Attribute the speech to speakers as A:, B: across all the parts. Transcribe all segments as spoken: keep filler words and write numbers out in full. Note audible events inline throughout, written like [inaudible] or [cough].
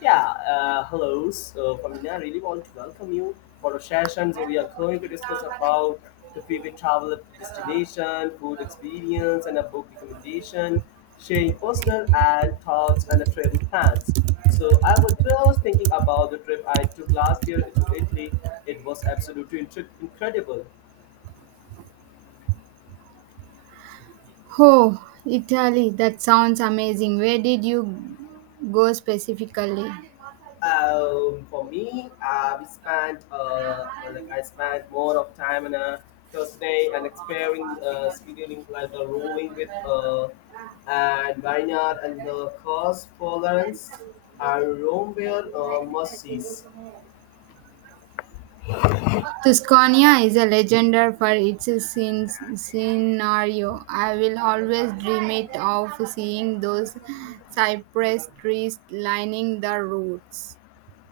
A: Yeah, uh, hello, so Famina. Really want to welcome you for a session. So we are going to discuss about the favorite travel destination, food experience, and a book recommendation, sharing personal and thoughts and the travel plans. So I was just thinking about the trip I took last year to Italy. It was absolutely intre- incredible.
B: Italy, that sounds amazing. Where did you go specifically?
A: Um, for me, uh, we spent uh, uh, like I spent more of time on a Thursday and exploring, uh, scheduling like the rowing with uh, and vineyard and the coast Florence and Rome were uh, must sees.
B: Tuscania is a legendary for its scen- scenario. I will always dream it of seeing those cypress trees lining the roads.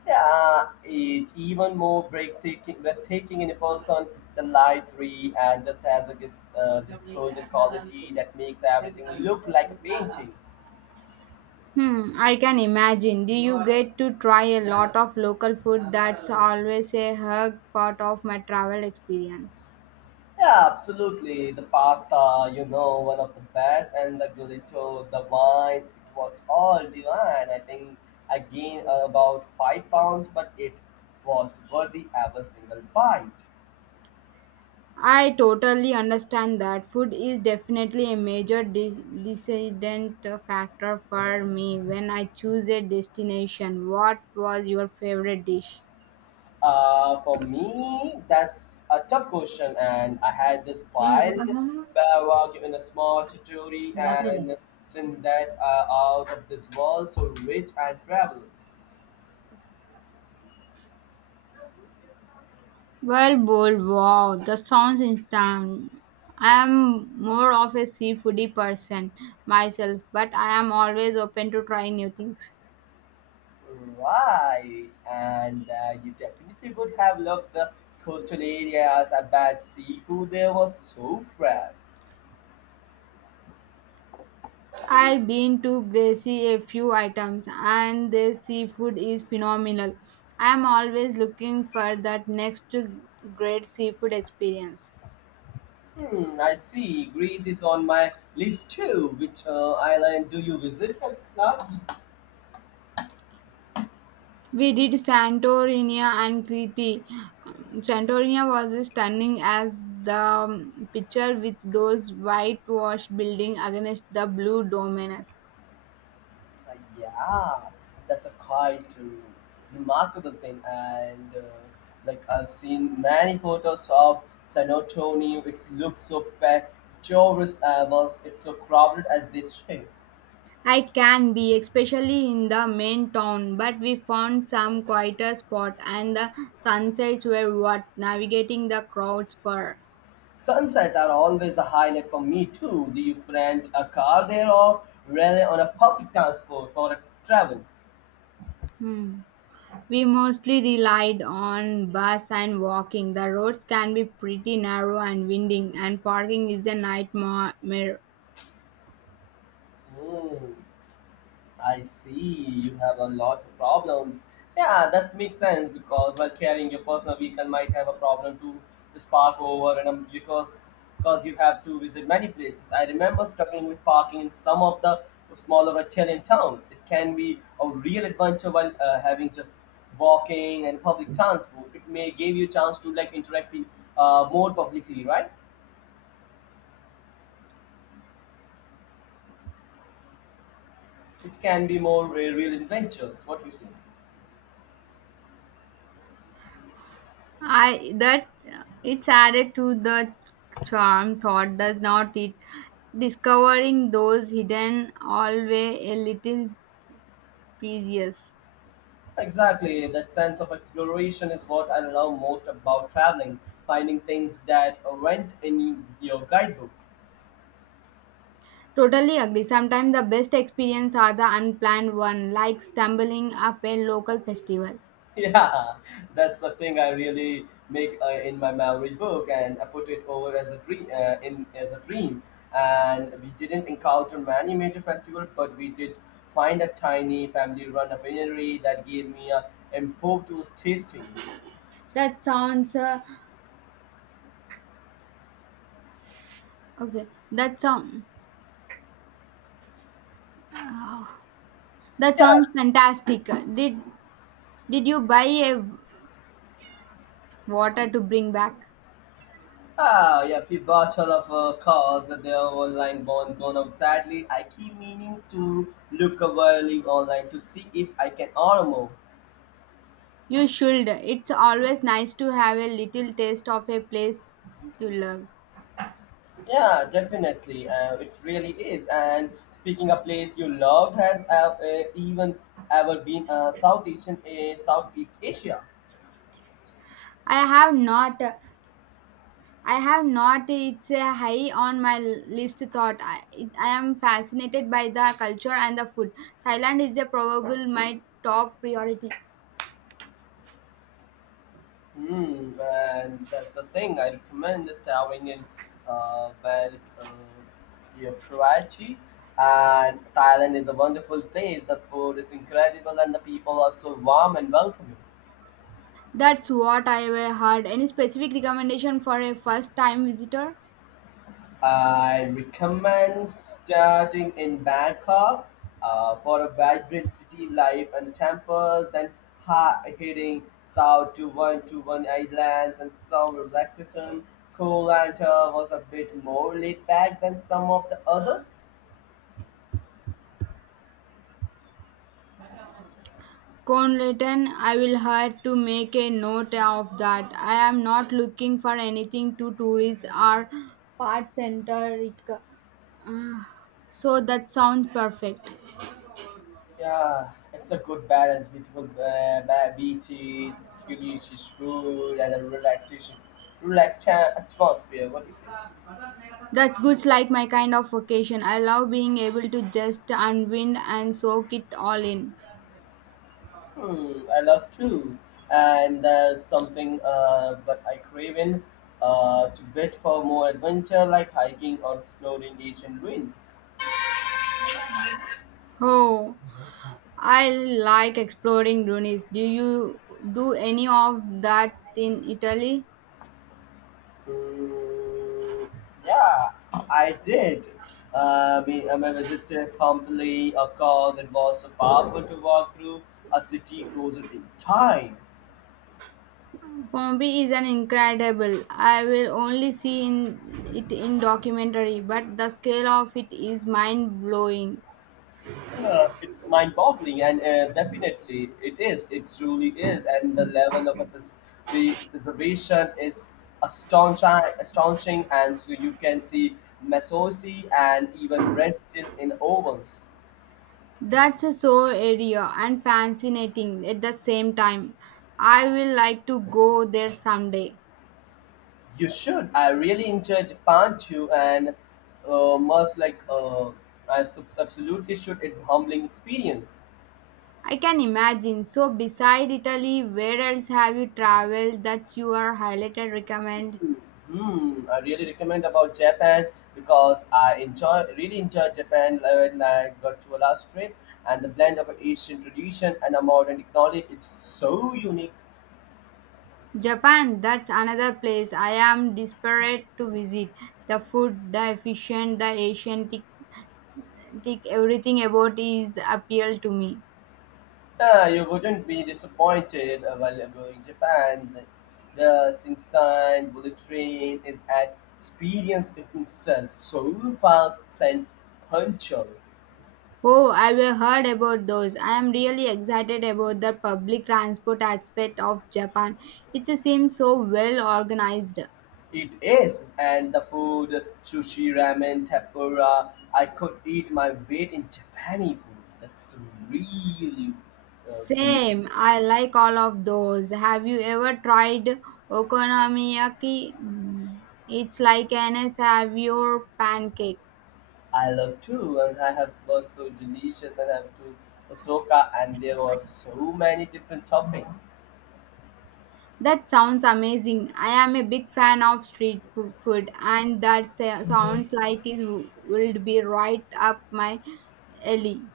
A: Yeah, it even more breathtaking, breathtaking in a person, the library, and just has a, this, uh, this golden quality that makes everything look like a painting.
B: Hmm, I can imagine. Do you get to try a lot of local food? That's always a hug part of my travel experience.
A: Yeah, absolutely. The pasta, you know, one of the best, and the gelato, the wine, it was all divine. I think I gained uh, about five pounds, but it was worthy every single bite.
B: I totally understand that food is definitely a major de- decident factor for me when I choose a destination. What was your favorite dish?
A: Uh, for me, that's a tough question, and I had this wild bawa in a small territory, and since that uh, out of this world, so rich and travel.
B: Well, bowl, wow, that sounds instant. I am more of a seafoodie person myself, but I am always open to try new things.
A: Right, and uh, you definitely would have loved the coastal areas. I bet seafood there was so fresh.
B: I've been to Gracie a few items and their seafood is phenomenal. I'm always looking for that next great seafood experience.
A: Hmm, I see. Greece is on my list too. Which uh, island do you visit at last?
B: We did Santorini and Crete. Santorini was stunning as the um, picture with those whitewashed buildings against the blue dominus.
A: Uh, yeah, that's a quite uh, remarkable thing. And uh, like I've seen many photos of San Antonio. It looks so picturesque. Uh, was it's so crowded as they say. [laughs]
B: I can be, especially in the main town, but we found some quieter spot and the sunsets were worth navigating the crowds for.
A: Sunsets are always a highlight for me too. Do you rent a car there or rely on a public transport for travel?
B: Hmm. We mostly relied on bus and walking. The roads can be pretty narrow and winding, and parking is a nightmare.
A: Hmm. I see you have a lot of problems. Yeah, that makes sense because while carrying your personal vehicle might have a problem to just park over and um, because because you have to visit many places. I remember struggling with parking in some of the smaller Italian towns. It can be a real adventure while uh, having just walking and public transport. It may give you chance to like interact uh, more publicly, right? It can be more uh, real adventures. What you say?
B: I that it's added to the charm thought does not it discovering those hidden always a little precious.
A: Exactly, that sense of exploration is what I love most about traveling, finding things that weren't in your guidebook. [laughs]
B: Totally agree. Sometimes the best experience are the unplanned one, like stumbling up a local festival.
A: Yeah, that's the thing I really make uh, in my memory book, and I put it over as a dream. Uh, in as a dream, and we didn't encounter many major festivals, but we did find a tiny family-run winery that gave me a impromptu tasting.
B: That sounds uh, okay. That sound that
A: Yeah.
B: sounds fantastic. Did did you buy a water to bring back?
A: Ah, yeah, if you bottle of uh, course that they are online born. Gone out sadly. I keep meaning to look available online to see if I can order more.
B: You should. It's always nice to have a little taste of a place you love.
A: Yeah, definitely. Uh, it really is. And speaking of place you loved, has uh, uh, even ever been uh, Southeast uh, Southeast Asia?
B: I have not. I have not. It's a high on my list thought. I, it, I am fascinated by the culture and the food. Thailand is a probable my top priority.
A: Mm, and that's the thing. I recommend starting in uh, well, uh, your variety. And Thailand is a wonderful place. The food is incredible, and the people are so warm and welcoming.
B: That's what I have heard. Any specific recommendation for a first time visitor?
A: I recommend starting in Bangkok uh, for a vibrant city life and the temples, then ha- heading south to one to one islands and some relaxation. Koh Lanta was a bit more laid back than some of the others.
B: Conlaton, I will have to make a note of that. I am not looking for anything to tourists or part centric. Uh, so that sounds perfect.
A: Yeah, it's a good balance between uh, ba- beaches, delicious food, and a relaxation, relaxed ta- atmosphere. What do you say?
B: That's good, like my kind of vacation. I love being able to just unwind and soak it all in.
A: Hmm, I love too. And there's something uh, but I crave in uh, to bit for more adventure like hiking or exploring ancient ruins.
B: Oh, I like exploring ruins. Do you do any of that in Italy?
A: Hmm, yeah, I did. Uh, me, um, I visited Pompeii, of course. It was so powerful to walk through a city frozen in time.
B: Pompeii is an incredible. I will only see in it in documentary, but the scale of it is mind blowing.
A: Yeah, it's mind-boggling, and uh, definitely it is. It truly is, and the level of a pres- pre- preservation is astonishing, astonishing. And so you can see masosi and even bread still in ovens.
B: That's a so area and fascinating at the same time. I will like to go there someday.
A: You should. I really enjoyed Japan too, and uh, must like uh, I sub- absolutely should. It humbling experience.
B: I can imagine. So, beside Italy, where else have you traveled that you are highlighted recommend?
A: Hmm, I really recommend about Japan because I enjoy really enjoyed Japan when I got to a last trip and the blend of Asian tradition and a modern technology it's so unique.
B: Japan, that's another place I am desperate to visit. The food, the efficient, the Asian, tic- tic- everything about is appeal to me.
A: Ah, you wouldn't be disappointed uh, while going Japan. The Shinkansen bullet train is an experience in itself, so fast and punctual.
B: Oh, I have heard about those. I am really excited about the public transport aspect of Japan. It seems so well organized.
A: It is, and the food, sushi, ramen, tempura, I could eat my weight in Japanese food. That's really uh, delicious.
B: Same, I like all of those. Have you ever tried okonomiyaki? Mm, it's like an your pancake.
A: I love too, and I have was so delicious, and I have to Osaka, and there was so many different toppings.
B: That sounds amazing. I am a big fan of street fo- food, and that sa- sounds like it w- would be right up my alley.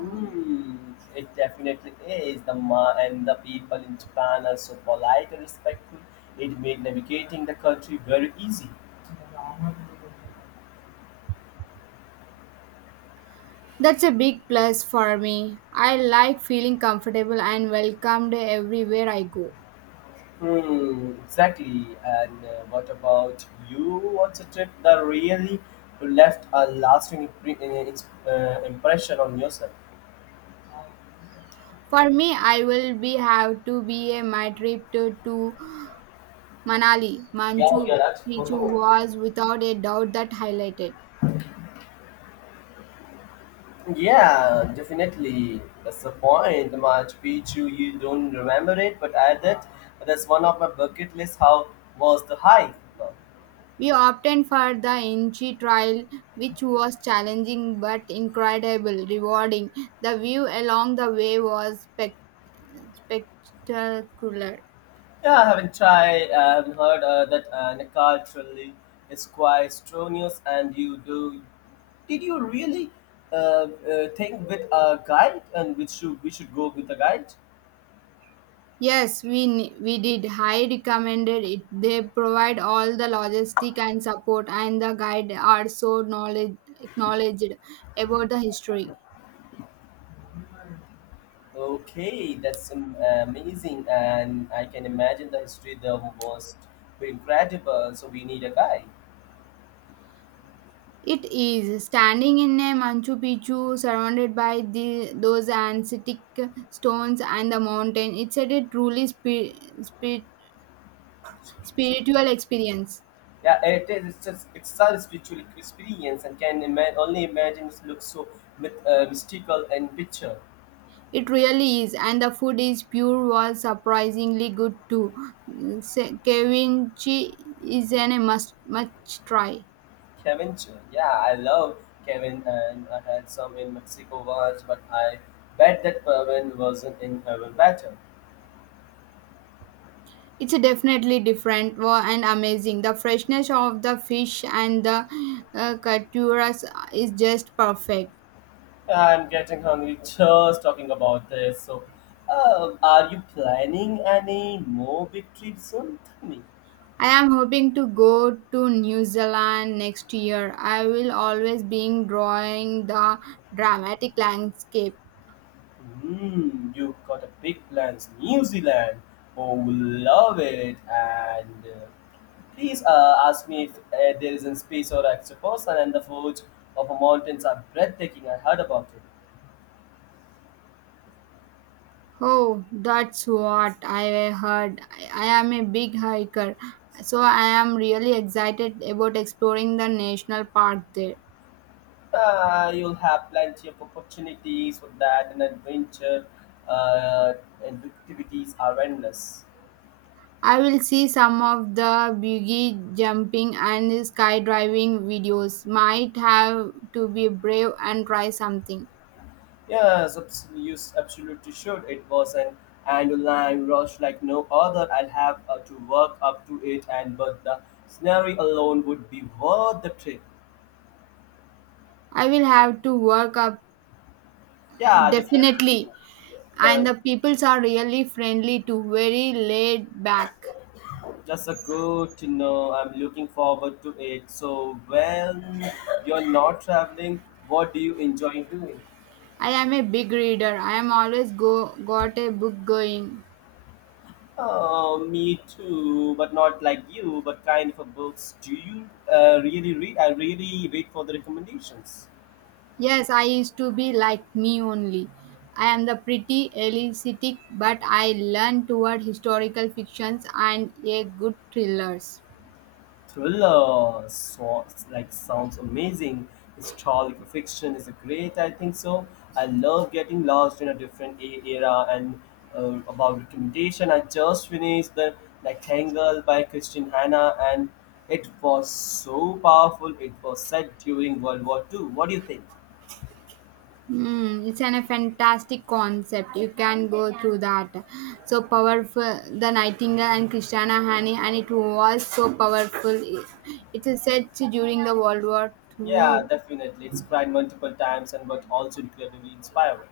A: Mm, it definitely is. The ma and the people in Japan are so polite and respectful. It made navigating the country very easy.
B: That's a big plus for me. I like feeling comfortable and welcomed everywhere I go.
A: Hmm, exactly. And uh, what about you? What's a trip that really left a lasting impre- uh, ins- uh, impression on yourself?
B: For me, I will be have to be a my trip to, to Manali,
A: क्या हो गया
B: Manchu
A: राज कौन
B: Picchu
A: लोग
B: was without a doubt that highlighted.
A: Yeah, definitely. That's the point. The Machu Picchu, you don't remember it, but I did. That's one of my bucket list. How was the hike?
B: We opted for the Inchi trial, which was challenging but incredible, rewarding. The view along the way was spec- spectacular.
A: Yeah, I haven't tried. uh, I haven't heard uh, that uh, culturally is quite strenuous, and you do. Did you really uh, uh, think with a guide, and which should we should go with a guide?
B: Yes, we ne- we did. I recommended it. They provide all the logistic and support, and the guide are so knowledge acknowledged about the history.
A: Okay, that's um, amazing, and I can imagine the history there was incredible. So we need a guide.
B: It is standing in a Machu Picchu surrounded by the those ancient stones and the mountain. It's a truly spi- spi-
A: Spiritual-
B: spiritual experience.
A: Yeah, it is. It's just it's such a spiritual experience, and can ima- only imagine it looks so myth- uh, mystical and picture.
B: It really is, and the food is pure was surprisingly good too. Se- Ceviche is an a must must try.
A: Cavendish. Yeah, I love Kevin, and I had some in Mexico once, but I bet that Kevin wasn't in heaven better.
B: It's a definitely different wa- and amazing. The freshness of the fish and the uh, caturas is just perfect.
A: I'm getting hungry just talking about this. So, uh, are you planning any more big trips soon? Tell me.
B: I am hoping to go to New Zealand next year. I will always be drawing the dramatic landscape.
A: Hmm, you got a big plans. New Zealand. Oh, love it. And uh, please uh, ask me if uh, there is a space or extra person, and the foods of a mountains are breathtaking. I heard about it.
B: Oh, that's what I heard. I I am a big hiker, so I am really excited about exploring the national park there.
A: Uh, you'll have plenty of opportunities for that, and adventure uh, and activities are endless.
B: I will see some of the buggy jumping and skydiving videos. Might have to be brave and try something.
A: Yes, abs- you s- absolutely should. It was an annual rush like no other. I'll have uh, to work up to it, and but the scenery alone would be worth the trip.
B: I will have to work up
A: Yeah, definitely.
B: definitely. And
A: The
B: the peoples are really friendly too, very laid back.
A: just a good to know. I'm looking forward to it. So when you're not traveling, what do you enjoy doing?
B: I am a big reader. I am always go got a book going.
A: Oh, me too, but not like you. But kind of a books do you uh, really read? I really wait for the recommendations.
B: Yes, I used to be like me only. I am the pretty elicit, but I learn toward historical fictions and a good thrillers.
A: Thriller, so, like sounds amazing. Historical fiction is a great. I think so. I love getting lost in a different e- era and uh, about recommendation. I just finished the Rectangle by Christian Hanna, and it was so powerful. It was set during World War Two. What do you think?
B: Mm, it's an, a fantastic concept. You can go through that. So powerful, the Nightingale and Christiana Hani, and it was so powerful. It, it is set during the World War
A: Yeah,
B: Two.
A: definitely. It's cried multiple times and but also incredibly inspiring.